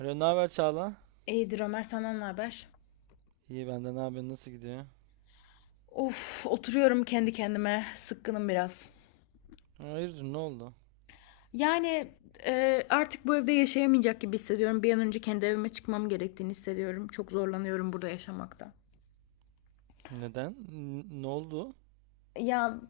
Alo, ne haber Çağla? İyidir Ömer senden ne haber? İyi benden ne haber? Nasıl gidiyor? Of oturuyorum kendi kendime sıkkınım biraz. Hayırdır, ne oldu? Yani artık bu evde yaşayamayacak gibi hissediyorum. Bir an önce kendi evime çıkmam gerektiğini hissediyorum. Çok zorlanıyorum burada yaşamakta. Neden? Ne oldu? Ya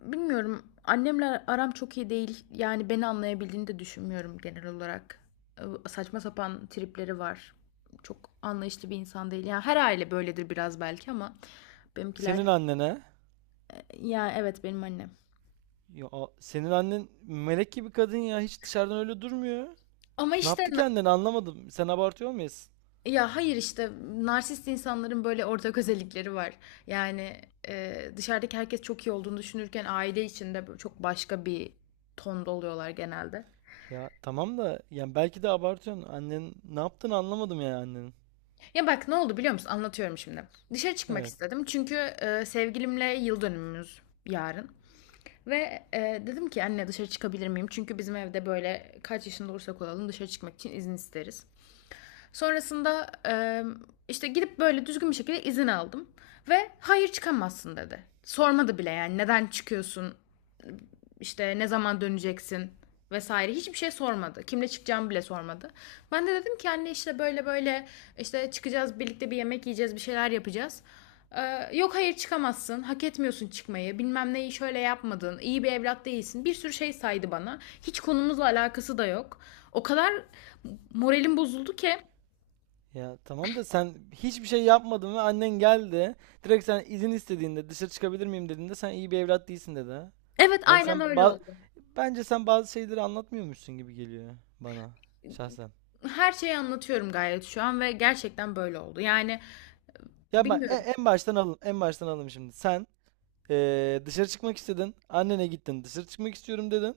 bilmiyorum, annemle aram çok iyi değil. Yani beni anlayabildiğini de düşünmüyorum genel olarak. Saçma sapan tripleri var. Çok anlayışlı bir insan değil. Yani her aile böyledir biraz belki ama benimkiler, Senin annene? ya evet benim annem. Ya, senin annen melek gibi kadın ya. Hiç dışarıdan öyle durmuyor. Ama Ne işte yaptı kendini anlamadım. Sen abartıyor muyuz? ya hayır işte narsist insanların böyle ortak özellikleri var. Yani Dışarıdaki herkes çok iyi olduğunu düşünürken aile içinde böyle çok başka bir tonda oluyorlar genelde. Ya tamam da yani belki de abartıyorsun. Annen ne yaptığını anlamadım yani annenin. Ya bak ne oldu biliyor musun? Anlatıyorum şimdi. Dışarı çıkmak Evet. istedim çünkü e, sevgilimle yıl dönümümüz yarın. Ve dedim ki anne dışarı çıkabilir miyim? Çünkü bizim evde böyle kaç yaşında olursak olalım dışarı çıkmak için izin isteriz. Sonrasında işte gidip böyle düzgün bir şekilde izin aldım. Ve hayır çıkamazsın dedi. Sormadı bile yani neden çıkıyorsun, işte ne zaman döneceksin vesaire hiçbir şey sormadı. Kimle çıkacağımı bile sormadı. Ben de dedim ki anne işte böyle böyle işte çıkacağız birlikte bir yemek yiyeceğiz bir şeyler yapacağız. Yok hayır çıkamazsın. Hak etmiyorsun çıkmayı. Bilmem neyi şöyle yapmadın. İyi bir evlat değilsin. Bir sürü şey saydı bana. Hiç konumuzla alakası da yok. O kadar moralim bozuldu ki. Ya tamam da sen hiçbir şey yapmadın ve annen geldi. Direkt sen izin istediğinde dışarı çıkabilir miyim dediğinde sen iyi bir evlat değilsin dedi. Evet Bence sen aynen öyle ba- oldu. bence sen bazı şeyleri anlatmıyormuşsun gibi geliyor bana şahsen. Her şeyi anlatıyorum gayet şu an ve gerçekten böyle oldu. Yani Ya bak bilmiyorum. en baştan alalım, en baştan alalım şimdi. Sen dışarı çıkmak istedin, annene gittin, dışarı çıkmak istiyorum dedin.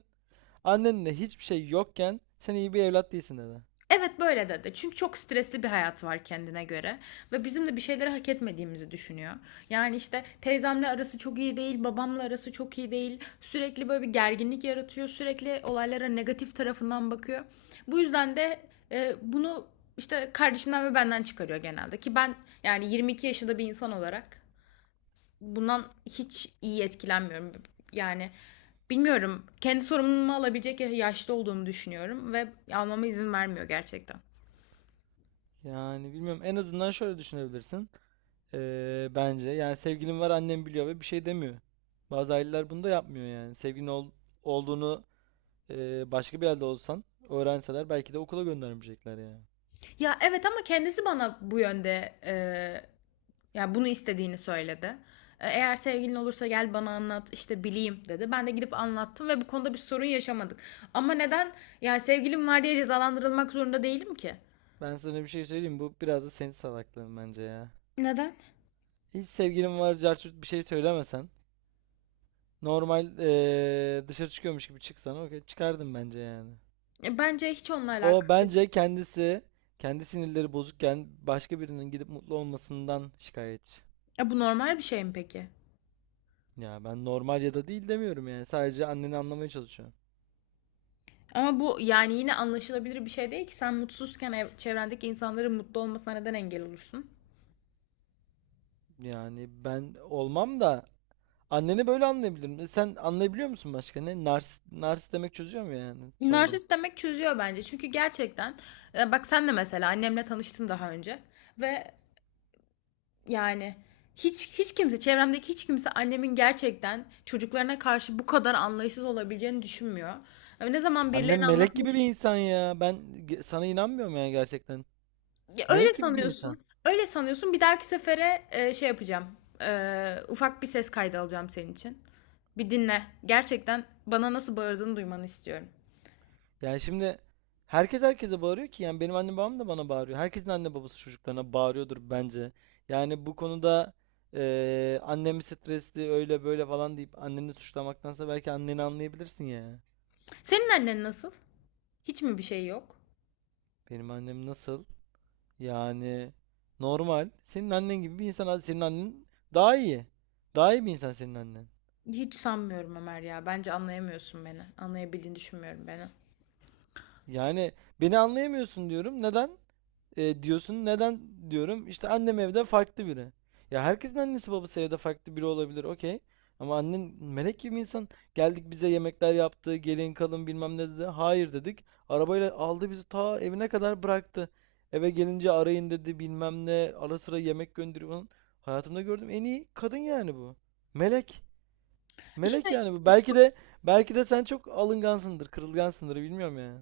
Annenle hiçbir şey yokken sen iyi bir evlat değilsin dedi. Evet böyle dedi. Çünkü çok stresli bir hayatı var kendine göre ve bizim de bir şeyleri hak etmediğimizi düşünüyor. Yani işte teyzemle arası çok iyi değil, babamla arası çok iyi değil. Sürekli böyle bir gerginlik yaratıyor. Sürekli olaylara negatif tarafından bakıyor. Bu yüzden de bunu işte kardeşimden ve benden çıkarıyor genelde ki ben yani 22 yaşında bir insan olarak bundan hiç iyi etkilenmiyorum. Yani bilmiyorum. Kendi sorumluluğumu alabilecek yaşta olduğumu düşünüyorum ve almama izin vermiyor gerçekten. Yani bilmiyorum, en azından şöyle düşünebilirsin. Bence yani sevgilim var, annem biliyor ve bir şey demiyor. Bazı aileler bunu da yapmıyor yani. Sevgilin olduğunu başka bir yerde olsan öğrenseler belki de okula göndermeyecekler yani. Ya evet ama kendisi bana bu yönde ya bunu istediğini söyledi. Eğer sevgilin olursa gel bana anlat işte bileyim dedi. Ben de gidip anlattım ve bu konuda bir sorun yaşamadık. Ama neden ya sevgilim var diye cezalandırılmak zorunda değilim ki? Ben sana bir şey söyleyeyim. Bu biraz da senin salaklığın bence ya. Neden? Hiç sevgilim var, carçurt bir şey söylemesen. Normal dışarı çıkıyormuş gibi çıksana. Okey, çıkardım bence yani. Bence hiç onunla O alakası yok. bence kendisi, kendi sinirleri bozukken başka birinin gidip mutlu olmasından şikayetçi. E, bu normal bir şey mi peki? Ya ben normal ya da değil demiyorum yani. Sadece anneni anlamaya çalışıyorum. Ama bu yani yine anlaşılabilir bir şey değil ki. Sen mutsuzken çevrendeki insanların mutlu olmasına neden engel olursun? Yani ben olmam da anneni böyle anlayabilirim. E sen anlayabiliyor musun başka ne? Nars, nars demek çözüyor mu yani sorunu? Narsist demek çözüyor bence. Çünkü gerçekten bak sen de mesela annemle tanıştın daha önce ve yani hiç kimse, çevremdeki hiç kimse annemin gerçekten çocuklarına karşı bu kadar anlayışsız olabileceğini düşünmüyor. Yani ne zaman Annem birilerine melek anlatmaya, gibi bir insan ya. Sana inanmıyorum yani gerçekten. ya öyle Melek gibi bir insan. sanıyorsun. Öyle sanıyorsun. Bir dahaki sefere şey yapacağım. Ufak bir ses kaydı alacağım senin için. Bir dinle. Gerçekten bana nasıl bağırdığını duymanı istiyorum. Yani şimdi herkes herkese bağırıyor ki, yani benim annem babam da bana bağırıyor. Herkesin anne babası çocuklarına bağırıyordur bence. Yani bu konuda annem stresli öyle böyle falan deyip anneni suçlamaktansa belki anneni anlayabilirsin ya. Senin annen nasıl? Hiç mi bir şey yok? Benim annem nasıl? Yani normal. Senin annen gibi bir insan. Hadi senin annen daha iyi. Daha iyi bir insan senin annen. Hiç sanmıyorum Ömer ya. Bence anlayamıyorsun beni. Anlayabildiğini düşünmüyorum beni. Yani beni anlayamıyorsun diyorum. Neden? Diyorsun neden, diyorum işte annem evde farklı biri. Ya herkesin annesi babası evde farklı biri olabilir, okey. Ama annen melek gibi insan, geldik bize yemekler yaptı, gelin kalın bilmem ne dedi. Hayır dedik. Arabayla aldı bizi ta evine kadar bıraktı. Eve gelince arayın dedi, bilmem ne, ara sıra yemek gönderiyor falan. Hayatımda gördüğüm en iyi kadın yani bu. Melek. İşte Melek yani bu. Belki de sen çok alıngansındır, kırılgansındır, bilmiyorum yani.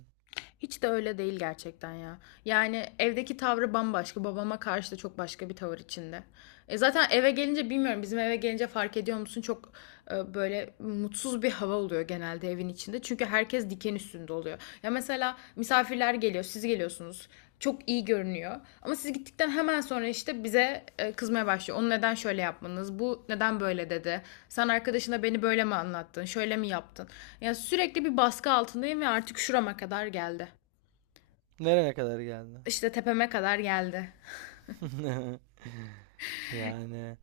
hiç de öyle değil gerçekten ya. Yani evdeki tavrı bambaşka. Babama karşı da çok başka bir tavır içinde. E zaten eve gelince bilmiyorum, bizim eve gelince fark ediyor musun? Çok böyle mutsuz bir hava oluyor genelde evin içinde. Çünkü herkes diken üstünde oluyor. Ya mesela misafirler geliyor, siz geliyorsunuz. Çok iyi görünüyor. Ama siz gittikten hemen sonra işte bize kızmaya başlıyor. Onu neden şöyle yapmanız? Bu neden böyle dedi? Sen arkadaşına beni böyle mi anlattın? Şöyle mi yaptın? Yani sürekli bir baskı altındayım ve artık şurama kadar geldi. Nereye kadar geldi? İşte tepeme kadar geldi. Yani.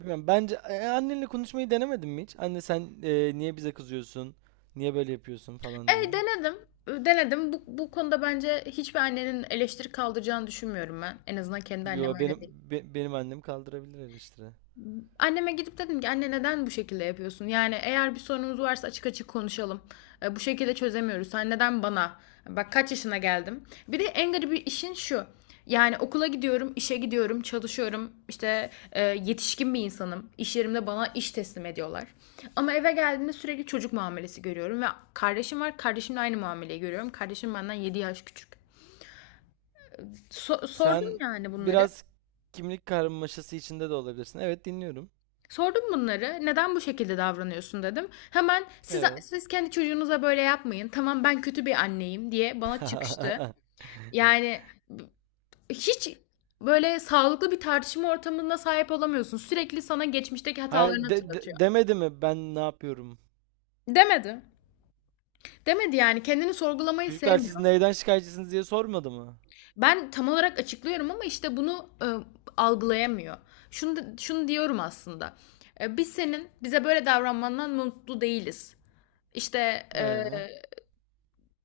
Bilmiyorum. Bence annenle konuşmayı denemedin mi hiç? Anne sen niye bize kızıyorsun? Niye böyle yapıyorsun falan E diye. denedim. Denedim. Bu konuda bence hiçbir annenin eleştiri kaldıracağını düşünmüyorum ben. En azından kendi annem Yo öyle benim değil. be- benim annem kaldırabilir eleştiri. Anneme gidip dedim ki anne neden bu şekilde yapıyorsun? Yani eğer bir sorunumuz varsa açık açık konuşalım. Bu şekilde çözemiyoruz. Sen neden bana? Bak kaç yaşına geldim. Bir de en garibi işin şu. Yani okula gidiyorum, işe gidiyorum, çalışıyorum. İşte yetişkin bir insanım. İş yerimde bana iş teslim ediyorlar. Ama eve geldiğimde sürekli çocuk muamelesi görüyorum. Ve kardeşim var, kardeşimle aynı muameleyi görüyorum. Kardeşim benden 7 yaş küçük. Sordum Sen yani bunları. biraz kimlik karmaşası içinde de olabilirsin. Evet, dinliyorum. Sordum bunları. Neden bu şekilde davranıyorsun dedim. Hemen siz Evet. siz kendi çocuğunuza böyle yapmayın. Tamam ben kötü bir anneyim diye bana çıkıştı. Yani b- Hiç böyle sağlıklı bir tartışma ortamına sahip olamıyorsun. Sürekli sana geçmişteki hatalarını Hayır, hatırlatıyor. demedi mi ben ne yapıyorum? Demedi. Demedi, yani kendini sorgulamayı Çocuklar siz sevmiyor. neyden şikayetçisiniz diye sormadı mı? Ben tam olarak açıklıyorum ama işte bunu algılayamıyor. Şunu diyorum aslında. Biz senin bize böyle davranmandan mutlu değiliz. İşte e, Ee?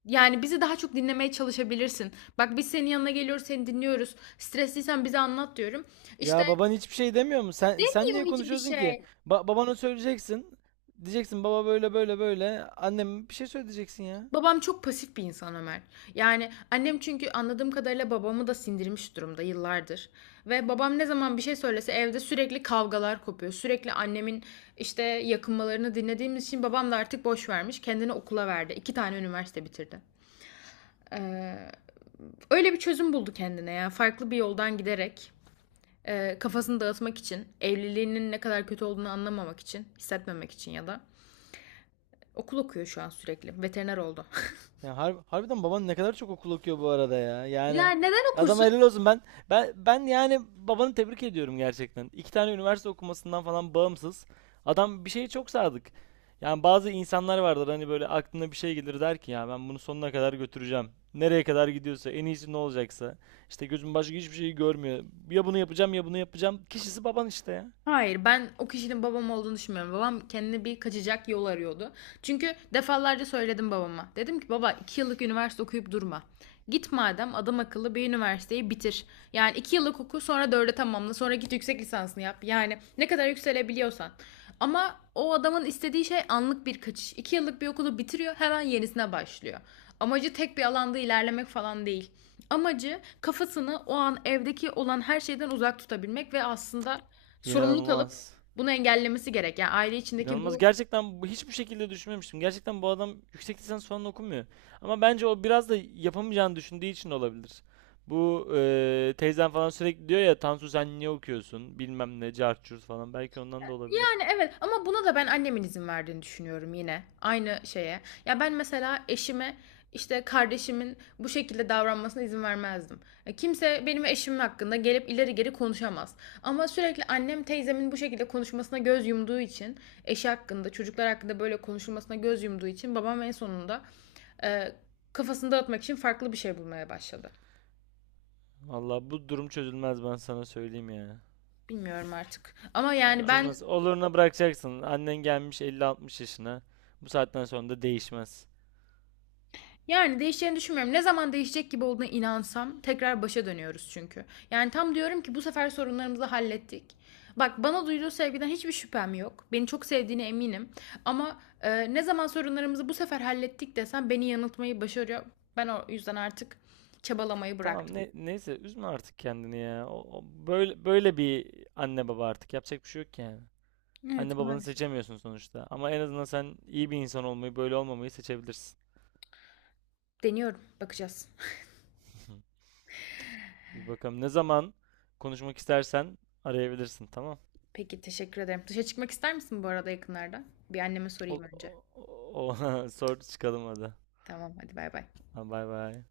Yani bizi daha çok dinlemeye çalışabilirsin. Bak biz senin yanına geliyoruz, seni dinliyoruz. Stresliysen bize anlat diyorum. İşte Ya baban hiçbir şey demiyor mu? Sen yok niye hiçbir konuşuyorsun ki? şey. Babana söyleyeceksin. Diyeceksin baba böyle böyle böyle. Annem bir şey söyleyeceksin ya. Babam çok pasif bir insan Ömer. Yani annem çünkü anladığım kadarıyla babamı da sindirmiş durumda yıllardır. Ve babam ne zaman bir şey söylese evde sürekli kavgalar kopuyor. Sürekli annemin işte yakınmalarını dinlediğimiz için babam da artık boş vermiş. Kendini okula verdi. İki tane üniversite bitirdi. Ee, Öyle bir çözüm buldu kendine ya. Farklı bir yoldan giderek, kafasını dağıtmak için, evliliğinin ne kadar kötü olduğunu anlamamak için, hissetmemek için ya da okul okuyor şu an sürekli. Veteriner oldu. Ya harbiden baban ne kadar çok okul okuyor bu arada ya. Yani Yani neden adama okursun? helal olsun. Ben yani babanı tebrik ediyorum gerçekten. İki tane üniversite okumasından falan bağımsız. Adam bir şeye çok sadık. Yani bazı insanlar vardır hani, böyle aklına bir şey gelir, der ki ya ben bunu sonuna kadar götüreceğim. Nereye kadar gidiyorsa, en iyisi ne olacaksa. İşte gözüm başka hiçbir şeyi görmüyor. Ya bunu yapacağım ya bunu yapacağım. Kişisi baban işte ya. Hayır, ben o kişinin babam olduğunu düşünmüyorum. Babam kendine bir kaçacak yol arıyordu. Çünkü defalarca söyledim babama. Dedim ki baba 2 yıllık üniversite okuyup durma. Git madem adam akıllı bir üniversiteyi bitir. Yani 2 yıllık oku sonra dörde tamamla sonra git yüksek lisansını yap. Yani ne kadar yükselebiliyorsan. Ama o adamın istediği şey anlık bir kaçış. 2 yıllık bir okulu bitiriyor hemen yenisine başlıyor. Amacı tek bir alanda ilerlemek falan değil. Amacı kafasını o an evdeki olan her şeyden uzak tutabilmek ve aslında sorumluluk alıp İnanılmaz. bunu engellemesi gerek. Yani aile içindeki İnanılmaz. bu, Gerçekten hiçbir şekilde düşünmemiştim. Gerçekten bu adam yüksek lisans falan okumuyor. Ama bence o biraz da yapamayacağını düşündüğü için olabilir. Bu teyzem falan sürekli diyor ya, Tansu sen niye okuyorsun? Bilmem ne, cart curt falan. Belki ondan da olabilir. yani evet ama buna da ben annemin izin verdiğini düşünüyorum yine. Aynı şeye. Ya ben mesela eşime işte kardeşimin bu şekilde davranmasına izin vermezdim. Kimse benim eşimin hakkında gelip ileri geri konuşamaz. Ama sürekli annem teyzemin bu şekilde konuşmasına göz yumduğu için, eşi hakkında, çocuklar hakkında böyle konuşulmasına göz yumduğu için babam en sonunda e, kafasını dağıtmak için farklı bir şey bulmaya başladı. Valla bu durum çözülmez, ben sana söyleyeyim ya. Bilmiyorum artık. Ama Ha, bu yani ben, çözülmez. Oluruna bırakacaksın. Annen gelmiş 50-60 yaşına. Bu saatten sonra da değişmez. yani değişeceğini düşünmüyorum. Ne zaman değişecek gibi olduğuna inansam tekrar başa dönüyoruz çünkü. Yani tam diyorum ki bu sefer sorunlarımızı hallettik. Bak bana duyduğu sevgiden hiçbir şüphem yok. Beni çok sevdiğine eminim. Ama ne zaman sorunlarımızı bu sefer hallettik desem beni yanıltmayı başarıyor. Ben o yüzden artık çabalamayı Tamam, bıraktım. ne, neyse, üzme artık kendini ya. Böyle böyle bir anne baba, artık yapacak bir şey yok ki yani. Anne Evet babanı maalesef. seçemiyorsun sonuçta. Ama en azından sen iyi bir insan olmayı, böyle olmamayı seçebilirsin. Deniyorum. Bakacağız. Bir bakalım. Ne zaman konuşmak istersen arayabilirsin, tamam? Peki teşekkür ederim. Dışa çıkmak ister misin bu arada yakınlarda? Bir anneme O, sorayım önce. o, Sor çıkalım hadi. Tamam hadi bay bay. Ha, bay bay.